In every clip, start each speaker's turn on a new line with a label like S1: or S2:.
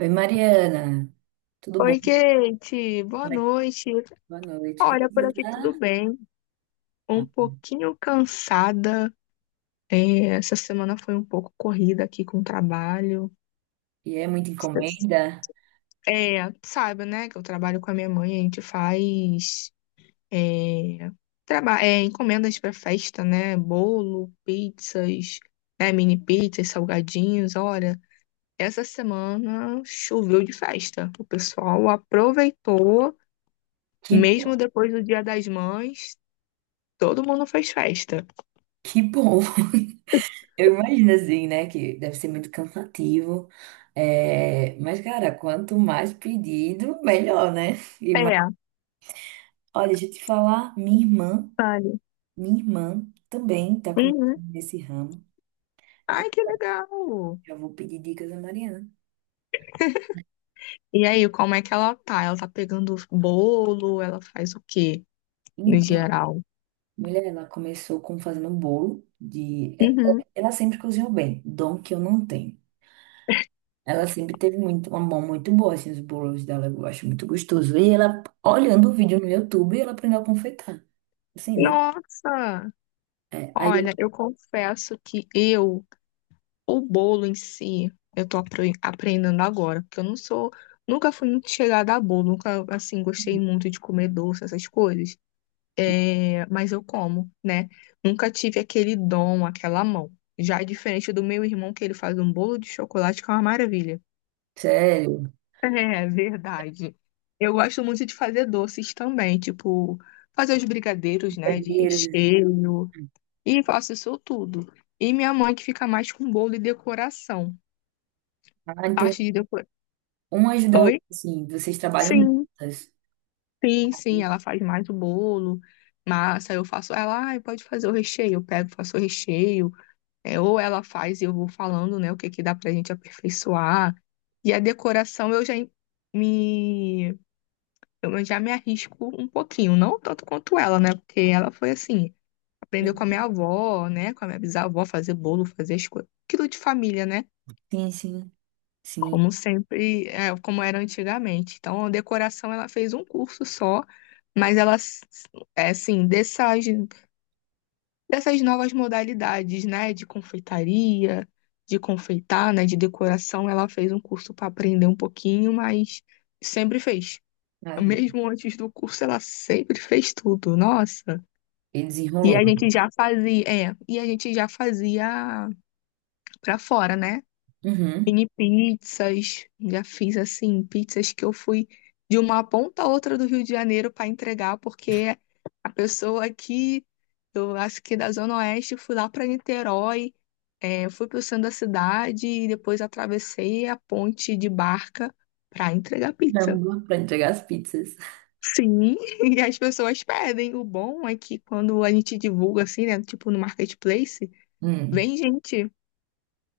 S1: Oi, Mariana, tudo bom?
S2: Oi, Kate, boa
S1: Tá?
S2: noite.
S1: Boa noite. Como é
S2: Olha,
S1: que
S2: por
S1: você
S2: aqui tudo
S1: tá?
S2: bem. Um
S1: Ah,
S2: pouquinho cansada. É, essa semana foi um pouco corrida aqui com o trabalho.
S1: e é muita encomenda?
S2: É, sabe, né, que eu trabalho com a minha mãe, a gente faz é, encomendas para festa, né? Bolo, pizzas, né, mini pizzas, salgadinhos. Olha, essa semana choveu de festa. O pessoal aproveitou,
S1: Que,
S2: mesmo depois do Dia das Mães. Todo mundo fez festa.
S1: que bom! Eu imagino assim, né, que deve ser muito cansativo. É, mas, cara, quanto mais pedido, melhor, né?
S2: É,
S1: Olha, deixa eu te falar, minha irmã,
S2: sabe?
S1: minha irmã também tá começando
S2: Uhum.
S1: nesse ramo.
S2: Ai, que legal!
S1: Já vou pedir dicas a Mariana.
S2: E aí, como é que ela tá? Ela tá pegando bolo? Ela faz o quê, no
S1: Então,
S2: geral?
S1: mulher, ela começou com fazendo bolo de.
S2: Uhum.
S1: Ela sempre cozinhou bem, dom que eu não tenho. Ela sempre teve muito, uma mão muito boa, assim, os bolos dela, eu acho muito gostoso. E ela, olhando o vídeo no YouTube, ela aprendeu a confeitar, assim, né?
S2: Nossa!
S1: É,
S2: Olha,
S1: aí,
S2: eu confesso que o bolo em si, eu tô aprendendo agora, porque eu não sou, nunca fui muito chegada a bolo, nunca, assim, gostei muito de comer doce, essas coisas. É, mas eu como, né? Nunca tive aquele dom, aquela mão. Já é diferente do meu irmão, que ele faz um bolo de chocolate que é uma maravilha.
S1: Sério,
S2: É verdade. Eu gosto muito de fazer doces também, tipo, fazer os brigadeiros, né, de
S1: brincadeiras. Assim,
S2: recheio, e faço isso tudo. E minha mãe que fica mais com bolo e decoração.
S1: ah, então,
S2: Parte de decoração.
S1: uma ajuda a outra,
S2: Oi?
S1: assim, vocês trabalham
S2: Sim,
S1: juntas.
S2: sim, sim, ela faz mais o bolo, massa, eu faço. Ela, ai, pode fazer o recheio, eu pego, faço o recheio. É, ou ela faz e eu vou falando, né, o que que dá pra gente aperfeiçoar. E a decoração me eu já me arrisco um pouquinho, não tanto quanto ela, né? Porque ela foi assim, aprendeu com a minha avó, né, com a minha bisavó fazer bolo, fazer as coisas, aquilo de família, né?
S1: Sim, sim, sim.
S2: Como sempre, é, como era antigamente. Então, a decoração ela fez um curso só, mas ela s- é assim, dessas novas modalidades, né, de confeitaria, de confeitar, né, de decoração. Ela fez um curso para aprender um pouquinho, mas sempre fez.
S1: Sabe?
S2: Mesmo antes do curso, ela sempre fez tudo. Nossa.
S1: E
S2: E
S1: desenrolou.
S2: a gente já fazia, é, e a gente já fazia para fora, né?
S1: Uhum.
S2: Mini pizzas, já fiz assim, pizzas que eu fui de uma ponta a outra do Rio de Janeiro para entregar, porque a pessoa aqui, eu acho que da Zona Oeste, fui lá para Niterói, é, eu fui para o centro da cidade e depois atravessei a ponte de barca para entregar pizza.
S1: Caramba, pra entregar as pizzas.
S2: Sim, e as pessoas pedem. O bom é que quando a gente divulga assim, né, tipo no marketplace,
S1: Hum.
S2: vem gente,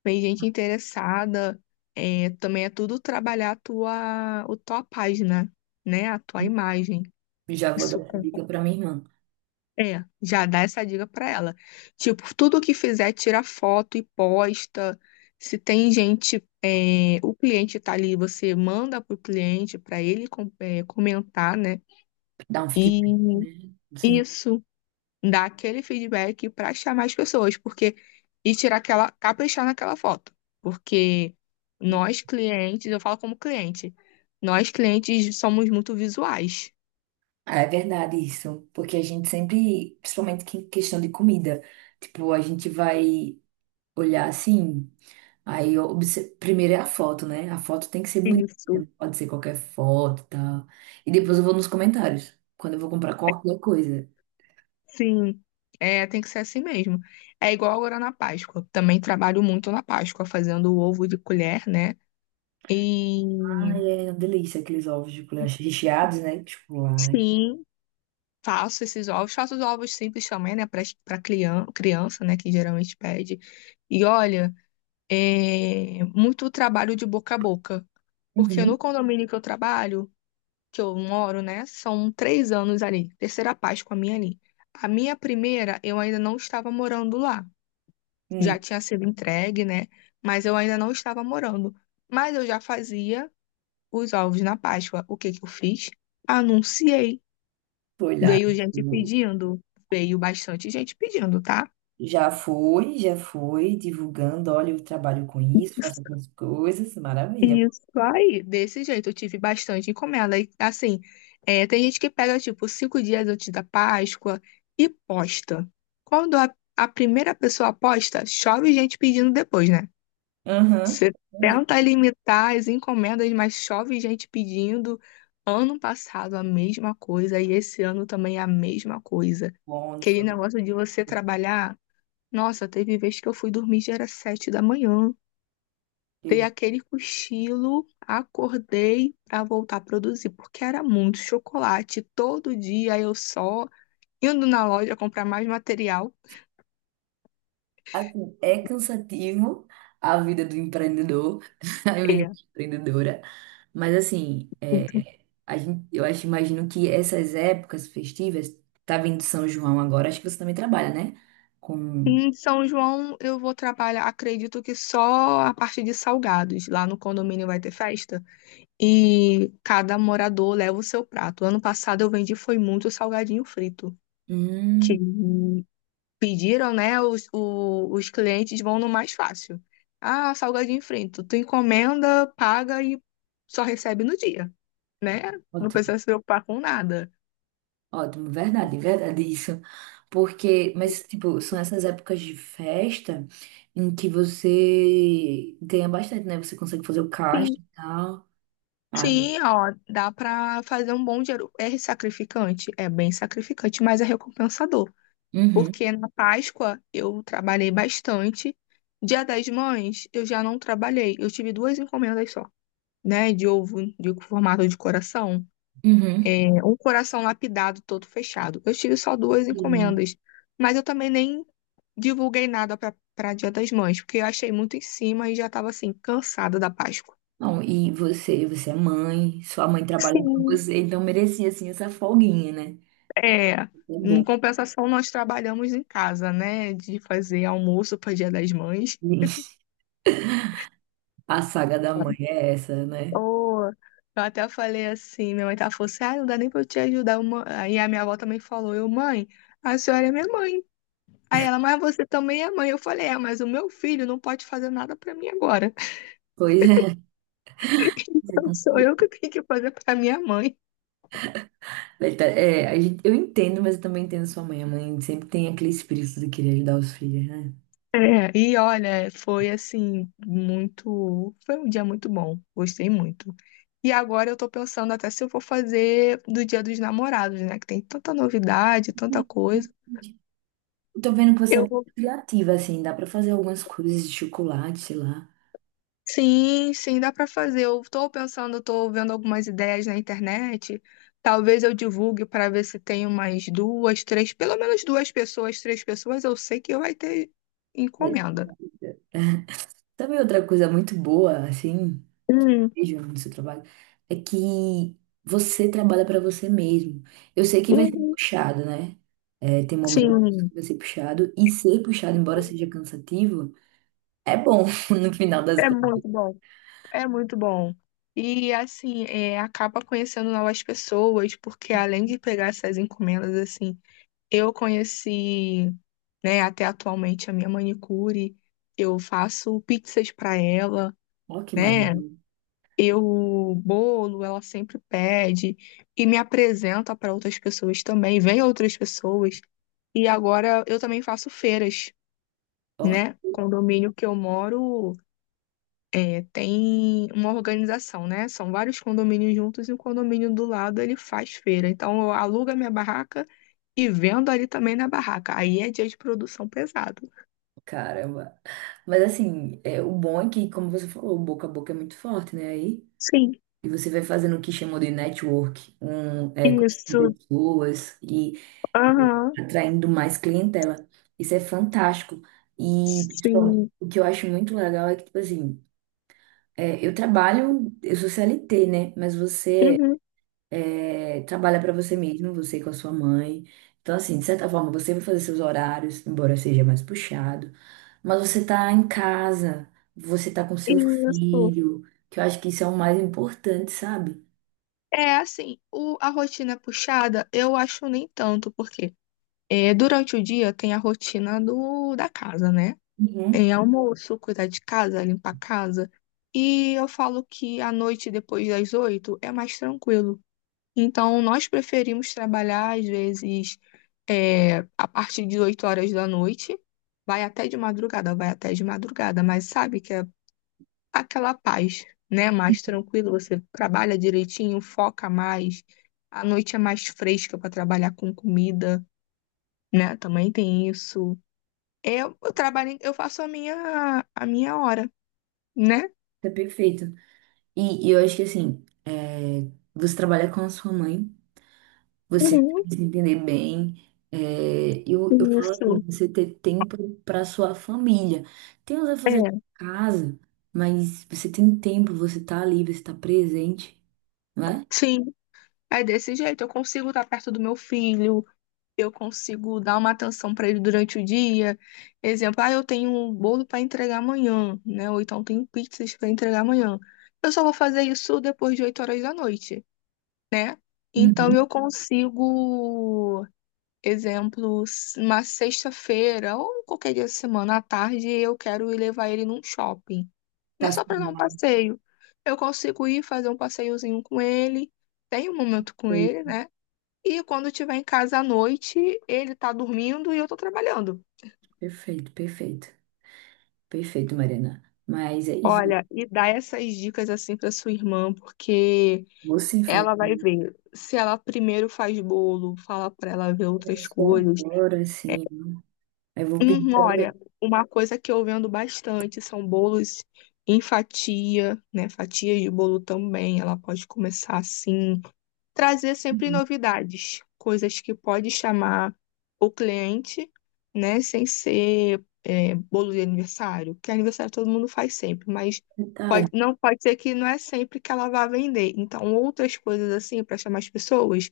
S2: vem gente interessada. É, também é tudo trabalhar a tua página, né, a tua imagem.
S1: Já vou dar
S2: Isso.
S1: essa dica pra minha irmã.
S2: É, já dá essa dica pra ela. Tipo, tudo que fizer, tira foto e posta. Se tem gente, é, o cliente tá ali, você manda pro cliente pra ele comentar, né?
S1: Dar um
S2: E
S1: feedback, né? Sim.
S2: isso dá aquele feedback pra chamar as pessoas, porque caprichar naquela foto, porque nós clientes, eu falo como cliente, nós clientes somos muito visuais.
S1: Ah, é verdade isso, porque a gente sempre, principalmente questão de comida, tipo, a gente vai olhar assim, primeiro é a foto, né? A foto tem que ser bonita,
S2: Isso.
S1: não pode ser qualquer foto e tal. E depois eu vou nos comentários, quando eu vou comprar qualquer coisa.
S2: Sim, é, tem que ser assim mesmo. É igual agora na Páscoa. Também trabalho muito na Páscoa, fazendo o ovo de colher, né? E
S1: Ai, é uma delícia aqueles ovos de colher recheados, né? Tipo, lá.
S2: sim, faço esses ovos. Faço os ovos simples também, né? Para criança, criança, né? Que geralmente pede. E olha, é muito trabalho de boca a boca. Porque
S1: Uhum.
S2: no condomínio que eu trabalho, que eu moro, né? São 3 anos ali. Terceira Páscoa minha ali. A minha primeira, eu ainda não estava morando lá.
S1: Hum,
S2: Já tinha sido entregue, né? Mas eu ainda não estava morando. Mas eu já fazia os ovos na Páscoa. O que que eu fiz? Anunciei.
S1: vou olhar.
S2: Veio gente pedindo, Veio bastante gente pedindo, tá?
S1: Já foi divulgando, olha, eu trabalho com isso, faço algumas coisas, maravilha.
S2: Isso aí, desse jeito, eu tive bastante encomenda. E, assim, é, tem gente que pega, tipo, 5 dias antes da Páscoa e posta. Quando a primeira pessoa posta, chove gente pedindo depois, né?
S1: Aham.
S2: Você tenta limitar as encomendas, mas chove gente pedindo. Ano passado a mesma coisa e esse ano também a mesma coisa. Aquele
S1: Wonderful.
S2: negócio de você trabalhar. Nossa, teve vez que eu fui dormir já era 7 da manhã. Dei
S1: E,
S2: aquele cochilo, acordei pra voltar a produzir, porque era muito chocolate. Todo dia eu só indo na loja comprar mais material.
S1: assim, é cansativo a vida do empreendedor, a vida
S2: É.
S1: de empreendedora, mas assim, é, a gente, eu acho, imagino que essas épocas festivas, tá vindo São João agora, acho que você também trabalha, né? Com...
S2: Em São João, eu vou trabalhar, acredito que só a parte de salgados. Lá no condomínio vai ter festa e cada morador leva o seu prato. Ano passado eu vendi foi muito salgadinho frito, que
S1: Hum,
S2: pediram, né? Os clientes vão no mais fácil. Ah, salgadinho frito, tu encomenda, paga e só recebe no dia, né? Não
S1: ótimo,
S2: precisa se preocupar com nada.
S1: ótimo, verdade, verdade isso. Porque, mas, tipo, são essas épocas de festa em que você ganha bastante, né? Você consegue fazer o caixa e tal. Ah,
S2: Sim, ó, dá pra fazer um bom dinheiro. É sacrificante, é bem sacrificante, mas é recompensador.
S1: uhum,
S2: Porque na Páscoa eu trabalhei bastante. Dia das Mães eu já não trabalhei. Eu tive duas encomendas só, né? De ovo de formato de coração.
S1: uhum.
S2: É, um coração lapidado todo fechado. Eu tive só duas
S1: Sim.
S2: encomendas. Mas eu também nem divulguei nada pra Dia das Mães, porque eu achei muito em cima e já tava assim, cansada da Páscoa.
S1: Não, e você é mãe, sua mãe trabalha com
S2: Sim.
S1: você, então merecia assim essa folguinha, né?
S2: É,
S1: É
S2: em
S1: bom.
S2: compensação, nós trabalhamos em casa, né? De fazer almoço para Dia das Mães.
S1: A saga da mãe é essa, né?
S2: Oh, eu até falei assim, minha mãe falou assim, ah, não dá nem pra eu te ajudar. Aí a minha avó também falou, eu, mãe, a senhora é minha mãe. Aí ela, mas você também é mãe. Eu falei, é, mas o meu filho não pode fazer nada pra mim agora.
S1: Pois é. Você
S2: Sou
S1: confia.
S2: eu que tenho que fazer pra minha mãe.
S1: É, eu entendo, mas eu também entendo sua mãe. A mãe sempre tem aquele espírito de querer ajudar os filhos, né?
S2: É, e olha, foi assim, muito. Foi um dia muito bom, gostei muito. E agora eu tô pensando até se eu vou fazer do Dia dos Namorados, né? Que tem tanta novidade, tanta coisa.
S1: Verdade. Eu tô vendo que você é
S2: Eu
S1: muito
S2: vou.
S1: criativa, assim, dá pra fazer algumas coisas de chocolate, sei lá.
S2: Sim, sim, dá pra fazer. Eu tô pensando, tô vendo algumas ideias na internet. Talvez eu divulgue para ver se tem umas duas, três, pelo menos duas pessoas, três pessoas, eu sei que vai ter
S1: É,
S2: encomenda.
S1: sabe outra coisa muito boa, assim?
S2: Hum,
S1: Mesmo no seu trabalho é que você trabalha para você mesmo. Eu sei que vai ser
S2: uhum,
S1: puxado, né? É, tem momentos
S2: sim,
S1: que vai ser puxado, e ser puxado, embora seja cansativo, é bom no final das
S2: é
S1: contas.
S2: muito bom. É muito bom. E assim, é, acaba conhecendo novas pessoas, porque além de pegar essas encomendas, assim, eu conheci, né, até atualmente a minha manicure, eu faço pizzas para ela,
S1: Ó, que
S2: né?
S1: maravilha.
S2: Eu bolo, ela sempre pede e me apresenta para outras pessoas também, vem outras pessoas. E agora eu também faço feiras,
S1: Ó,
S2: né? Condomínio que eu moro. É, tem uma organização, né? São vários condomínios juntos e o condomínio do lado ele faz feira. Então eu alugo a minha barraca e vendo ali também na barraca. Aí é dia de produção pesado.
S1: caramba. Mas assim, é, o bom é que, como você falou, o boca a boca é muito forte, né? Aí,
S2: Sim,
S1: e você vai fazendo o que chamam de network, um, é, conhecendo
S2: isso.
S1: pessoas
S2: Aham.
S1: atraindo mais clientela. Isso é fantástico. E principalmente,
S2: Sim.
S1: o que eu acho muito legal é que, tipo assim, é, eu trabalho, eu sou CLT, né? Mas você
S2: Uhum.
S1: é, trabalha para você mesmo, você com a sua mãe. Então, assim, de certa forma, você vai fazer seus horários, embora seja mais puxado. Mas você tá em casa, você tá com seu
S2: Isso.
S1: filho, que eu acho que isso é o mais importante, sabe?
S2: É assim, a rotina puxada eu acho nem tanto, porque é, durante o dia tem a rotina da casa, né?
S1: Uhum.
S2: Almoço, cuidar de casa, limpar a casa. E eu falo que à noite, depois das oito, é mais tranquilo. Então, nós preferimos trabalhar, às vezes, é, a partir de 8 horas da noite, vai até de madrugada, vai até de madrugada, mas sabe que é aquela paz, né? Mais tranquilo, você trabalha direitinho, foca mais. A noite é mais fresca para trabalhar com comida, né? Também tem isso. Eu trabalho, eu faço a minha hora. Né?
S1: É perfeito. E eu acho que, assim, é, você trabalha com a sua mãe. Você
S2: Uhum,
S1: se entender bem. É, eu falo assim,
S2: isso.
S1: você ter tempo para sua família. Tem os
S2: É,
S1: afazeres de casa, mas você tem tempo, você tá ali, você tá presente, né?
S2: sim. É desse jeito. Eu consigo estar perto do meu filho, eu consigo dar uma atenção para ele durante o dia. Exemplo, ah, eu tenho um bolo para entregar amanhã, né? Ou então tenho pizzas para entregar amanhã. Eu só vou fazer isso depois de 8 horas da noite, né? Então eu
S1: Uhum.
S2: consigo, exemplo, uma sexta-feira ou qualquer dia da semana à tarde, eu quero ir levar ele num shopping. Não é
S1: Passa-
S2: só para dar um passeio. Eu consigo ir fazer um passeiozinho com ele, tenho um momento com ele,
S1: perfeito,
S2: né? E quando estiver em casa à noite, ele tá dormindo e eu tô trabalhando.
S1: perfeito, perfeito, perfeito, Mariana. Mas é isso.
S2: Olha, e dá essas dicas assim para sua irmã, porque
S1: Você fala
S2: ela vai
S1: comigo
S2: ver. Se ela primeiro faz bolo, fala para ela ver
S1: é
S2: outras
S1: só
S2: coisas.
S1: agora,
S2: É,
S1: assim. Eu vou pedir pra ela.
S2: olha, uma coisa que eu vendo bastante são bolos em fatia, né? Fatias de bolo também. Ela pode começar assim, trazer sempre novidades, coisas que pode chamar o cliente, né, sem ser é, bolo de aniversário, que aniversário todo mundo faz sempre, mas
S1: Tá,
S2: não pode ser que não é sempre que ela vá vender. Então, outras coisas assim para chamar as pessoas,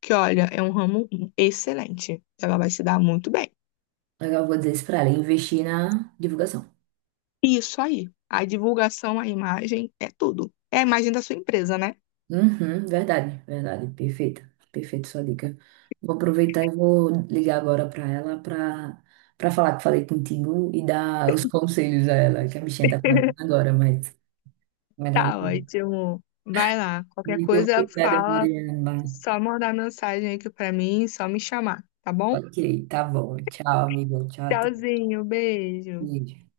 S2: que olha, é um ramo excelente, ela vai se dar muito bem.
S1: eu vou dizer isso pra ela, investir na divulgação.
S2: Isso aí, a divulgação, a imagem é tudo. É a imagem da sua empresa, né?
S1: Uhum, verdade, verdade, perfeita, perfeita sua dica. Vou aproveitar e vou ligar agora para ela para para falar que falei contigo e dar os conselhos a ela, que a bichinha tá começando agora, mas
S2: Tá
S1: maravilha.
S2: ótimo. Vai lá, qualquer
S1: Muito
S2: coisa
S1: obrigada,
S2: fala.
S1: Mariana.
S2: Só mandar mensagem aqui pra mim, só me chamar, tá bom?
S1: Ok, tá bom. Tchau, amigo. Tchau, até.
S2: Tchauzinho, beijo.
S1: Beijo.